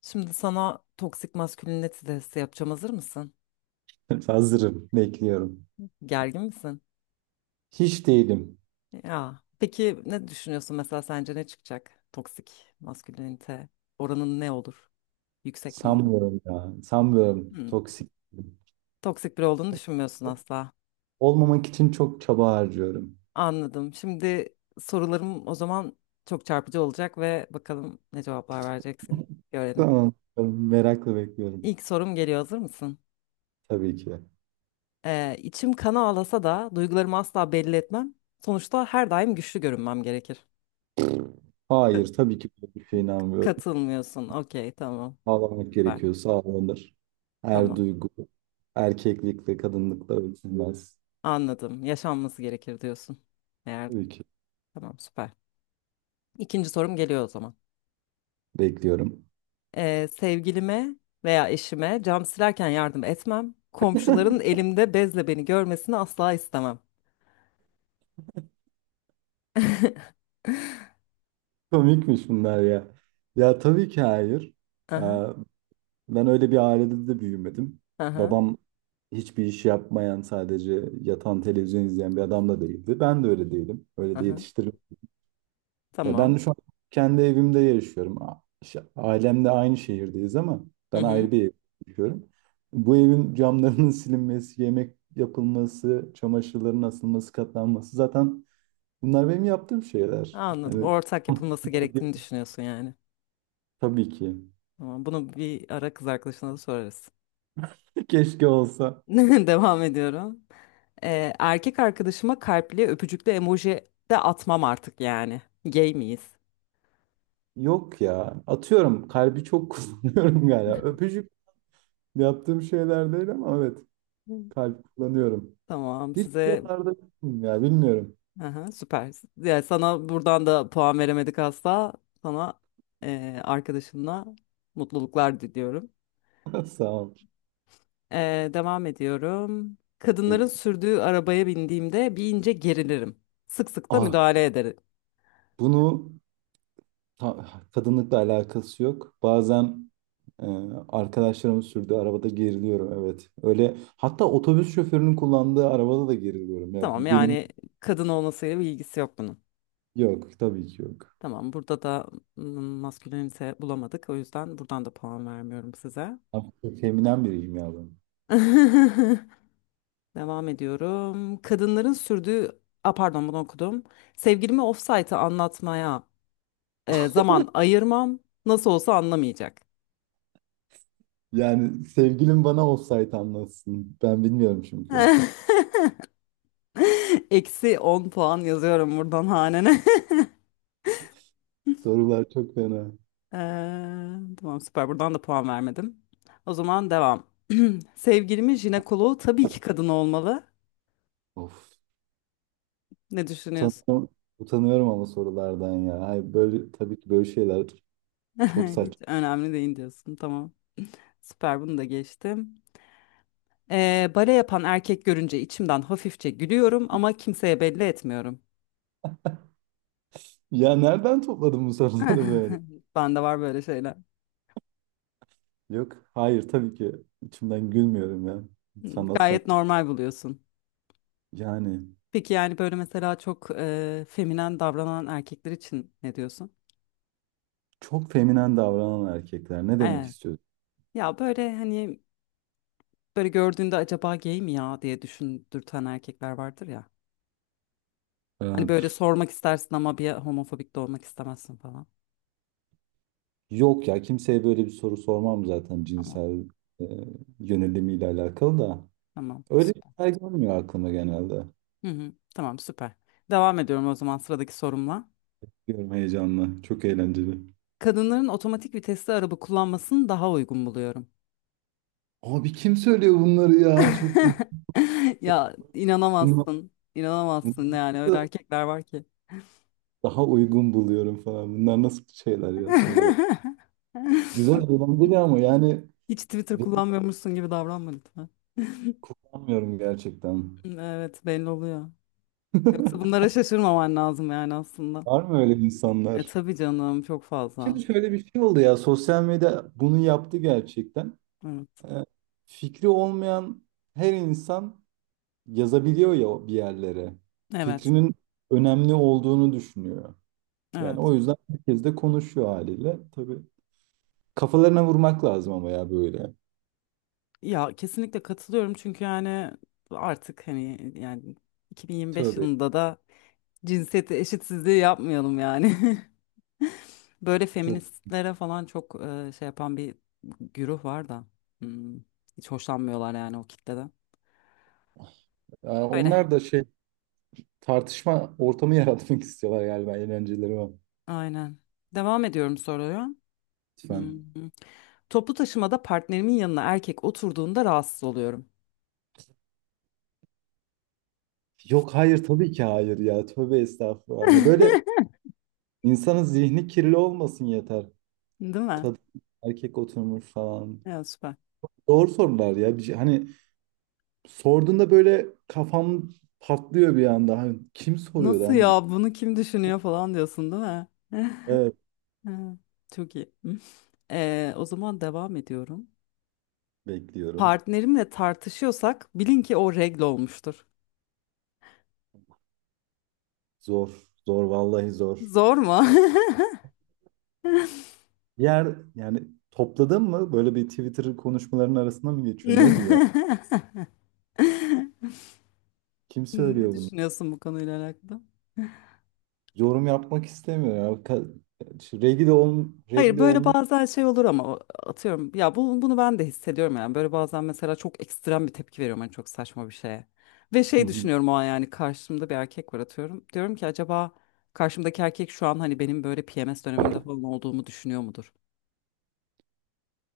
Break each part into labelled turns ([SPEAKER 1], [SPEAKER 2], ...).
[SPEAKER 1] Şimdi sana toksik maskülinite testi yapacağım. Hazır mısın?
[SPEAKER 2] Hazırım, bekliyorum.
[SPEAKER 1] Gergin misin?
[SPEAKER 2] Hiç değilim.
[SPEAKER 1] Ya. Peki ne düşünüyorsun mesela sence ne çıkacak? Toksik maskülinite oranın ne olur? Yüksek mi olur?
[SPEAKER 2] Sanmıyorum ya. Sanmıyorum.
[SPEAKER 1] Hmm.
[SPEAKER 2] Toksik.
[SPEAKER 1] Toksik biri olduğunu düşünmüyorsun asla.
[SPEAKER 2] Olmamak için çok çaba harcıyorum.
[SPEAKER 1] Anladım. Şimdi sorularım o zaman çok çarpıcı olacak ve bakalım ne cevaplar vereceksin. Görelim.
[SPEAKER 2] Tamam. Merakla bekliyorum.
[SPEAKER 1] İlk sorum geliyor. Hazır mısın?
[SPEAKER 2] Tabii ki.
[SPEAKER 1] İçim kana ağlasa da duygularımı asla belli etmem. Sonuçta her daim güçlü görünmem gerekir.
[SPEAKER 2] Hayır, tabii ki böyle bir şeye inanmıyorum.
[SPEAKER 1] Katılmıyorsun. Okey, tamam.
[SPEAKER 2] Ağlamak
[SPEAKER 1] Süper.
[SPEAKER 2] gerekiyorsa ağlanır. Her
[SPEAKER 1] Tamam.
[SPEAKER 2] duygu erkeklikle, kadınlıkla ölçülmez.
[SPEAKER 1] Anladım. Yaşanması gerekir diyorsun. Eğer
[SPEAKER 2] Tabii ki
[SPEAKER 1] tamam, süper. İkinci sorum geliyor o zaman.
[SPEAKER 2] bekliyorum.
[SPEAKER 1] Sevgilime veya eşime cam silerken yardım etmem. Komşuların elimde bezle beni görmesini asla istemem.
[SPEAKER 2] Komikmiş bunlar ya. Ya tabii ki hayır. Ee,
[SPEAKER 1] Aha,
[SPEAKER 2] Ben öyle bir ailede de büyümedim.
[SPEAKER 1] aha,
[SPEAKER 2] Babam hiçbir iş yapmayan, sadece yatan televizyon izleyen bir adam da değildi. Ben de öyle değilim. Öyle de
[SPEAKER 1] aha.
[SPEAKER 2] yetiştirildim. Ya
[SPEAKER 1] Tamam.
[SPEAKER 2] ben şu an kendi evimde yaşıyorum. Ailemle aynı şehirdeyiz ama
[SPEAKER 1] Hı
[SPEAKER 2] ben
[SPEAKER 1] hı.
[SPEAKER 2] ayrı bir evde yaşıyorum. Bu evin camlarının silinmesi, yemek yapılması, çamaşırların asılması, katlanması zaten bunlar benim yaptığım şeyler.
[SPEAKER 1] Anladım.
[SPEAKER 2] Yani
[SPEAKER 1] Ortak yapılması gerektiğini düşünüyorsun yani.
[SPEAKER 2] tabii ki.
[SPEAKER 1] Tamam. Bunu bir ara kız arkadaşına da sorarız.
[SPEAKER 2] Keşke olsa.
[SPEAKER 1] Devam ediyorum. Erkek arkadaşıma kalpli öpücüklü emoji de atmam artık yani. Gay miyiz?
[SPEAKER 2] Yok ya. Atıyorum kalbi çok kullanıyorum galiba. Öpücük yaptığım şeyler değil ama evet
[SPEAKER 1] Hı.
[SPEAKER 2] kalp kullanıyorum.
[SPEAKER 1] Tamam,
[SPEAKER 2] Hiç
[SPEAKER 1] size
[SPEAKER 2] buralarda yokum ya bilmiyorum.
[SPEAKER 1] aha, süper. Ya sana buradan da puan veremedik asla. Sana arkadaşınla mutluluklar diliyorum.
[SPEAKER 2] Sağ ol.
[SPEAKER 1] E, devam ediyorum. Kadınların
[SPEAKER 2] Peki.
[SPEAKER 1] sürdüğü arabaya bindiğimde bir ince gerilirim. Sık sık da
[SPEAKER 2] Ah
[SPEAKER 1] müdahale ederim.
[SPEAKER 2] bunu ta- kadınlıkla alakası yok. Bazen e, arkadaşlarım sürdüğü arabada geriliyorum evet. Öyle hatta otobüs şoförünün kullandığı arabada da geriliyorum ya.
[SPEAKER 1] Tamam,
[SPEAKER 2] Bu benim
[SPEAKER 1] yani kadın olmasıyla bir ilgisi yok bunun.
[SPEAKER 2] yok tabii ki yok.
[SPEAKER 1] Tamam, burada da maskülenite bulamadık. O yüzden buradan da puan vermiyorum size.
[SPEAKER 2] Ama çok feminen biriyim ya ben.
[SPEAKER 1] Devam ediyorum. Kadınların sürdüğü, a pardon, bunu okudum. Sevgilimi ofsaytı anlatmaya zaman ayırmam. Nasıl olsa anlamayacak.
[SPEAKER 2] Yani sevgilim bana olsaydı anlatsın. Ben bilmiyorum çünkü.
[SPEAKER 1] Eksi 10 puan yazıyorum buradan hanene.
[SPEAKER 2] Sorular çok fena.
[SPEAKER 1] Eee, tamam, süper, buradan da puan vermedim. O zaman devam. Sevgilimin jinekoloğu tabii ki kadın olmalı.
[SPEAKER 2] Of.
[SPEAKER 1] Ne düşünüyorsun?
[SPEAKER 2] Utanıyorum, utanıyorum ama sorulardan ya. Hayır, böyle tabii ki böyle şeyler çok
[SPEAKER 1] Hiç
[SPEAKER 2] saçma.
[SPEAKER 1] önemli değil diyorsun. Tamam. Süper, bunu da geçtim. Bale yapan erkek görünce içimden hafifçe gülüyorum ama kimseye belli etmiyorum.
[SPEAKER 2] Ya nereden topladın bu soruları böyle?
[SPEAKER 1] Bende var böyle şeyler.
[SPEAKER 2] Yok, hayır tabii ki içimden gülmüyorum ya.
[SPEAKER 1] Hmm,
[SPEAKER 2] Sanatsal.
[SPEAKER 1] gayet normal buluyorsun.
[SPEAKER 2] Yani
[SPEAKER 1] Peki yani böyle mesela çok feminen davranan erkekler için ne diyorsun?
[SPEAKER 2] çok feminen davranan erkekler ne demek
[SPEAKER 1] Evet.
[SPEAKER 2] istiyorsun?
[SPEAKER 1] Ya böyle hani böyle gördüğünde acaba gay mi ya diye düşündürten erkekler vardır ya.
[SPEAKER 2] Ee,
[SPEAKER 1] Hani böyle
[SPEAKER 2] pf,
[SPEAKER 1] sormak istersin ama bir homofobik de olmak istemezsin falan.
[SPEAKER 2] yok ya kimseye böyle bir soru sormam zaten
[SPEAKER 1] Tamam.
[SPEAKER 2] cinsel e, yönelimiyle alakalı da.
[SPEAKER 1] Tamam.
[SPEAKER 2] Öyle şeyler gelmiyor aklıma genelde.
[SPEAKER 1] Hı hı, tamam, süper. Devam ediyorum o zaman sıradaki sorumla.
[SPEAKER 2] Diyorum heyecanla. Çok eğlenceli.
[SPEAKER 1] Kadınların otomatik vitesli araba kullanmasını daha uygun buluyorum.
[SPEAKER 2] Abi kim söylüyor bunları ya? Çok ilginç.
[SPEAKER 1] Ya
[SPEAKER 2] Bunlar,
[SPEAKER 1] inanamazsın. İnanamazsın
[SPEAKER 2] bunları
[SPEAKER 1] yani öyle
[SPEAKER 2] da
[SPEAKER 1] erkekler var ki.
[SPEAKER 2] daha uygun buluyorum falan. Bunlar nasıl şeyler ya sorular. Güzel eğlenceli ama yani
[SPEAKER 1] Hiç Twitter
[SPEAKER 2] ben
[SPEAKER 1] kullanmıyormuşsun gibi davranma lütfen.
[SPEAKER 2] kullanmıyorum gerçekten.
[SPEAKER 1] Evet, belli oluyor. Yoksa bunlara şaşırmaman lazım yani aslında.
[SPEAKER 2] Var mı öyle
[SPEAKER 1] E
[SPEAKER 2] insanlar?
[SPEAKER 1] tabii canım, çok
[SPEAKER 2] Şimdi
[SPEAKER 1] fazla.
[SPEAKER 2] şöyle bir şey oldu ya. Sosyal medya bunu yaptı gerçekten.
[SPEAKER 1] Evet.
[SPEAKER 2] Ee, fikri olmayan her insan yazabiliyor ya bir yerlere.
[SPEAKER 1] Evet.
[SPEAKER 2] Fikrinin önemli olduğunu düşünüyor. Yani
[SPEAKER 1] Evet.
[SPEAKER 2] o yüzden herkes de konuşuyor haliyle. Tabii kafalarına vurmak lazım ama ya böyle.
[SPEAKER 1] Ya kesinlikle katılıyorum çünkü yani artık hani yani 2025
[SPEAKER 2] Tövbe.
[SPEAKER 1] yılında da cinsiyet eşitsizliği yapmayalım yani. Böyle
[SPEAKER 2] Çok.
[SPEAKER 1] feministlere falan çok şey yapan bir güruh var da hmm, hiç hoşlanmıyorlar yani o kitleden.
[SPEAKER 2] Aa,
[SPEAKER 1] Öyle.
[SPEAKER 2] onlar da şey tartışma ortamı yaratmak istiyorlar galiba eğlenceleri var.
[SPEAKER 1] Aynen. Devam ediyorum soruya.
[SPEAKER 2] Lütfen.
[SPEAKER 1] Hmm. Toplu taşımada partnerimin yanına erkek oturduğunda rahatsız oluyorum.
[SPEAKER 2] Yok hayır tabii ki hayır ya. Tövbe estağfurullah. Ya böyle insanın zihni kirli olmasın yeter.
[SPEAKER 1] Değil mi?
[SPEAKER 2] Kadın erkek oturmuş falan.
[SPEAKER 1] Ya süper.
[SPEAKER 2] Doğru sorular ya. Hani sorduğunda böyle kafam patlıyor bir anda. Hani kim soruyor
[SPEAKER 1] Nasıl
[SPEAKER 2] lan bunu?
[SPEAKER 1] ya, bunu kim düşünüyor falan diyorsun değil mi?
[SPEAKER 2] Evet
[SPEAKER 1] Ha, çok iyi. Hı. O zaman devam ediyorum.
[SPEAKER 2] bekliyorum.
[SPEAKER 1] Partnerimle tartışıyorsak bilin ki o regl olmuştur.
[SPEAKER 2] Zor. Zor vallahi zor.
[SPEAKER 1] Zor mu?
[SPEAKER 2] Yer yani topladın mı? Böyle bir Twitter konuşmalarının arasında mı geçiyor? Ne bu ya? Kim
[SPEAKER 1] Ne
[SPEAKER 2] söylüyor bunu?
[SPEAKER 1] düşünüyorsun bu konuyla alakalı?
[SPEAKER 2] Yorum yapmak istemiyor ya. Şu
[SPEAKER 1] Hayır,
[SPEAKER 2] regli
[SPEAKER 1] böyle
[SPEAKER 2] olmuş.
[SPEAKER 1] bazen şey olur ama atıyorum ya bu, bunu ben de hissediyorum yani böyle bazen mesela çok ekstrem bir tepki veriyorum hani çok saçma bir şeye. Ve
[SPEAKER 2] Hı
[SPEAKER 1] şey
[SPEAKER 2] hı.
[SPEAKER 1] düşünüyorum o an yani karşımda bir erkek var atıyorum. Diyorum ki acaba karşımdaki erkek şu an hani benim böyle PMS dönemimde falan olduğumu düşünüyor mudur?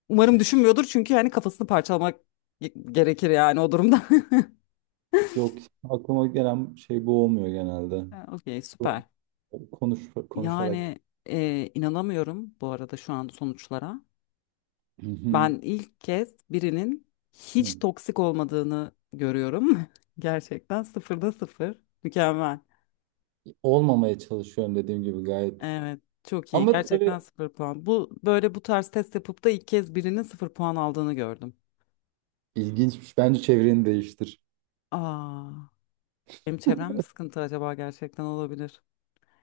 [SPEAKER 1] Umarım düşünmüyordur çünkü yani kafasını parçalamak gerekir yani o durumda.
[SPEAKER 2] Yok aklıma gelen şey bu olmuyor genelde.
[SPEAKER 1] Ha, okey,
[SPEAKER 2] Bu-
[SPEAKER 1] süper.
[SPEAKER 2] Konuş, konuşarak.
[SPEAKER 1] Yani inanamıyorum bu arada şu an sonuçlara.
[SPEAKER 2] Hı hı.
[SPEAKER 1] Ben ilk kez birinin hiç
[SPEAKER 2] Hı.
[SPEAKER 1] toksik olmadığını görüyorum. Gerçekten sıfırda sıfır. Mükemmel.
[SPEAKER 2] Olmamaya çalışıyorum dediğim gibi gayet.
[SPEAKER 1] Evet, çok iyi,
[SPEAKER 2] Ama tabii
[SPEAKER 1] gerçekten sıfır puan. Bu böyle bu tarz test yapıp da ilk kez birinin sıfır puan aldığını gördüm.
[SPEAKER 2] ilginçmiş. Bence çevreni değiştir.
[SPEAKER 1] Aa, benim çevrem mi sıkıntı acaba, gerçekten olabilir.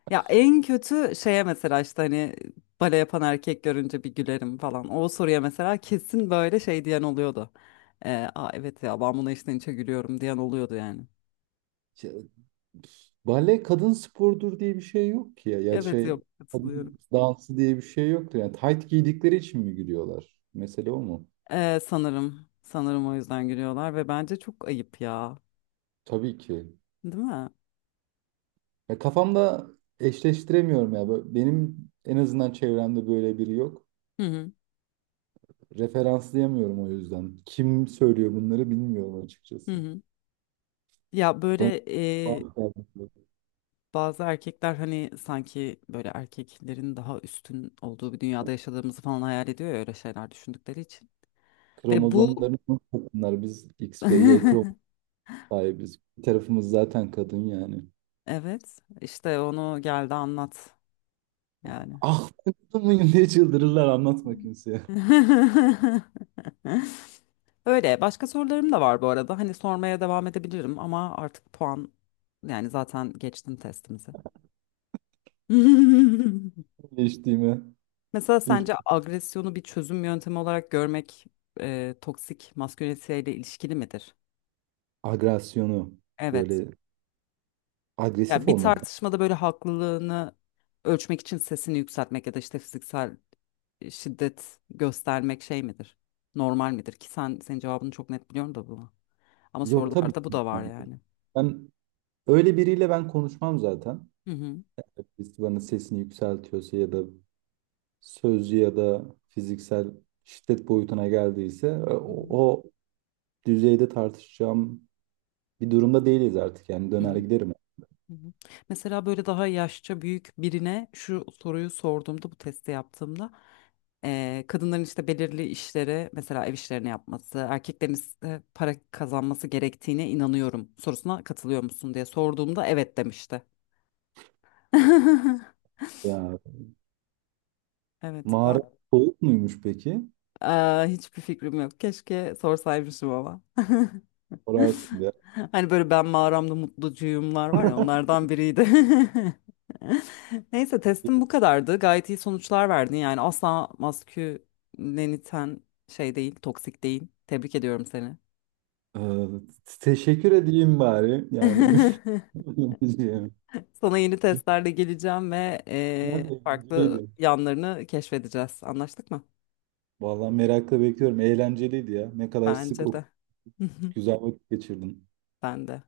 [SPEAKER 1] Ya en kötü şeye mesela işte hani bale yapan erkek görünce bir gülerim falan. O soruya mesela kesin böyle şey diyen oluyordu. Aa, evet ya ben buna içten içe gülüyorum diyen oluyordu yani.
[SPEAKER 2] Bale kadın sporudur diye bir şey yok ki ya. Ya
[SPEAKER 1] Evet,
[SPEAKER 2] şey
[SPEAKER 1] yok, katılıyorum.
[SPEAKER 2] kadın dansı diye bir şey yoktu. Yani tayt giydikleri için mi gülüyorlar? Mesele o mu?
[SPEAKER 1] Sanırım o yüzden gülüyorlar ve bence çok ayıp ya.
[SPEAKER 2] Tabii ki.
[SPEAKER 1] Değil mi?
[SPEAKER 2] Ya kafamda eşleştiremiyorum ya. Böyle- Benim en azından çevremde böyle biri yok.
[SPEAKER 1] Hı hı.
[SPEAKER 2] Referanslayamıyorum o yüzden. Kim söylüyor bunları bilmiyorum
[SPEAKER 1] Hı
[SPEAKER 2] açıkçası.
[SPEAKER 1] hı. Ya böyle
[SPEAKER 2] Bana
[SPEAKER 1] e, bazı erkekler hani sanki böyle erkeklerin daha üstün olduğu bir dünyada yaşadığımızı falan hayal ediyor ya öyle şeyler düşündükleri için. Ve bu
[SPEAKER 2] kromozomlarımız kadınlar. Biz X ve Y kromozom sahibiz. Bir tarafımız zaten kadın yani.
[SPEAKER 1] evet, işte onu geldi anlat yani.
[SPEAKER 2] Ah ben kadın mıyım diye çıldırırlar anlatma kimseye.
[SPEAKER 1] Öyle. Başka sorularım da var bu arada. Hani sormaya devam edebilirim ama artık puan yani zaten geçtim testimizi.
[SPEAKER 2] Geçtiğime.
[SPEAKER 1] Mesela
[SPEAKER 2] İlk
[SPEAKER 1] sence agresyonu bir çözüm yöntemi olarak görmek toksik masküleniteyle ilişkili midir?
[SPEAKER 2] agresyonu.
[SPEAKER 1] Evet.
[SPEAKER 2] Böyle
[SPEAKER 1] Ya
[SPEAKER 2] agresif
[SPEAKER 1] bir
[SPEAKER 2] olmaktan.
[SPEAKER 1] tartışmada böyle haklılığını ölçmek için sesini yükseltmek ya da işte fiziksel şiddet göstermek şey midir? Normal midir? Ki sen senin cevabını çok net biliyorum da bu. Ama
[SPEAKER 2] Yok tabii ki.
[SPEAKER 1] sorularda bu da var
[SPEAKER 2] Yani
[SPEAKER 1] yani.
[SPEAKER 2] ben öyle biriyle ben konuşmam zaten.
[SPEAKER 1] Hı hı.
[SPEAKER 2] Birisi bana sesini yükseltiyorsa ya da sözlü ya da fiziksel şiddet boyutuna geldiyse
[SPEAKER 1] Hı hı.
[SPEAKER 2] o düzeyde tartışacağım bir durumda değiliz artık. Yani
[SPEAKER 1] Hı hı.
[SPEAKER 2] döner giderim.
[SPEAKER 1] Hı hı. Mesela böyle daha yaşça büyük birine şu soruyu sorduğumda bu testi yaptığımda kadınların işte belirli işleri mesela ev işlerini yapması erkeklerin ise para kazanması gerektiğine inanıyorum sorusuna katılıyor musun diye sorduğumda evet demişti.
[SPEAKER 2] Ya
[SPEAKER 1] Evet,
[SPEAKER 2] mağara
[SPEAKER 1] var.
[SPEAKER 2] soğuk muymuş peki?
[SPEAKER 1] Aa, hiçbir fikrim yok. Keşke sorsaymışım ama.
[SPEAKER 2] Sorarsın ya.
[SPEAKER 1] Hani böyle ben mağaramda mutlucuyumlar var ya, onlardan biriydi. Neyse, testim bu kadardı. Gayet iyi sonuçlar verdin. Yani asla masküleniten şey değil, toksik değil. Tebrik ediyorum seni.
[SPEAKER 2] Ee, teşekkür edeyim bari. Yani yani,
[SPEAKER 1] Sana yeni testlerle geleceğim ve
[SPEAKER 2] nerede
[SPEAKER 1] farklı
[SPEAKER 2] eğlenceliydi.
[SPEAKER 1] yanlarını keşfedeceğiz. Anlaştık mı?
[SPEAKER 2] Vallahi merakla bekliyorum. Eğlenceliydi ya. Ne kadar sık
[SPEAKER 1] Bence
[SPEAKER 2] o
[SPEAKER 1] de.
[SPEAKER 2] güzel vakit geçirdim.
[SPEAKER 1] Ben de.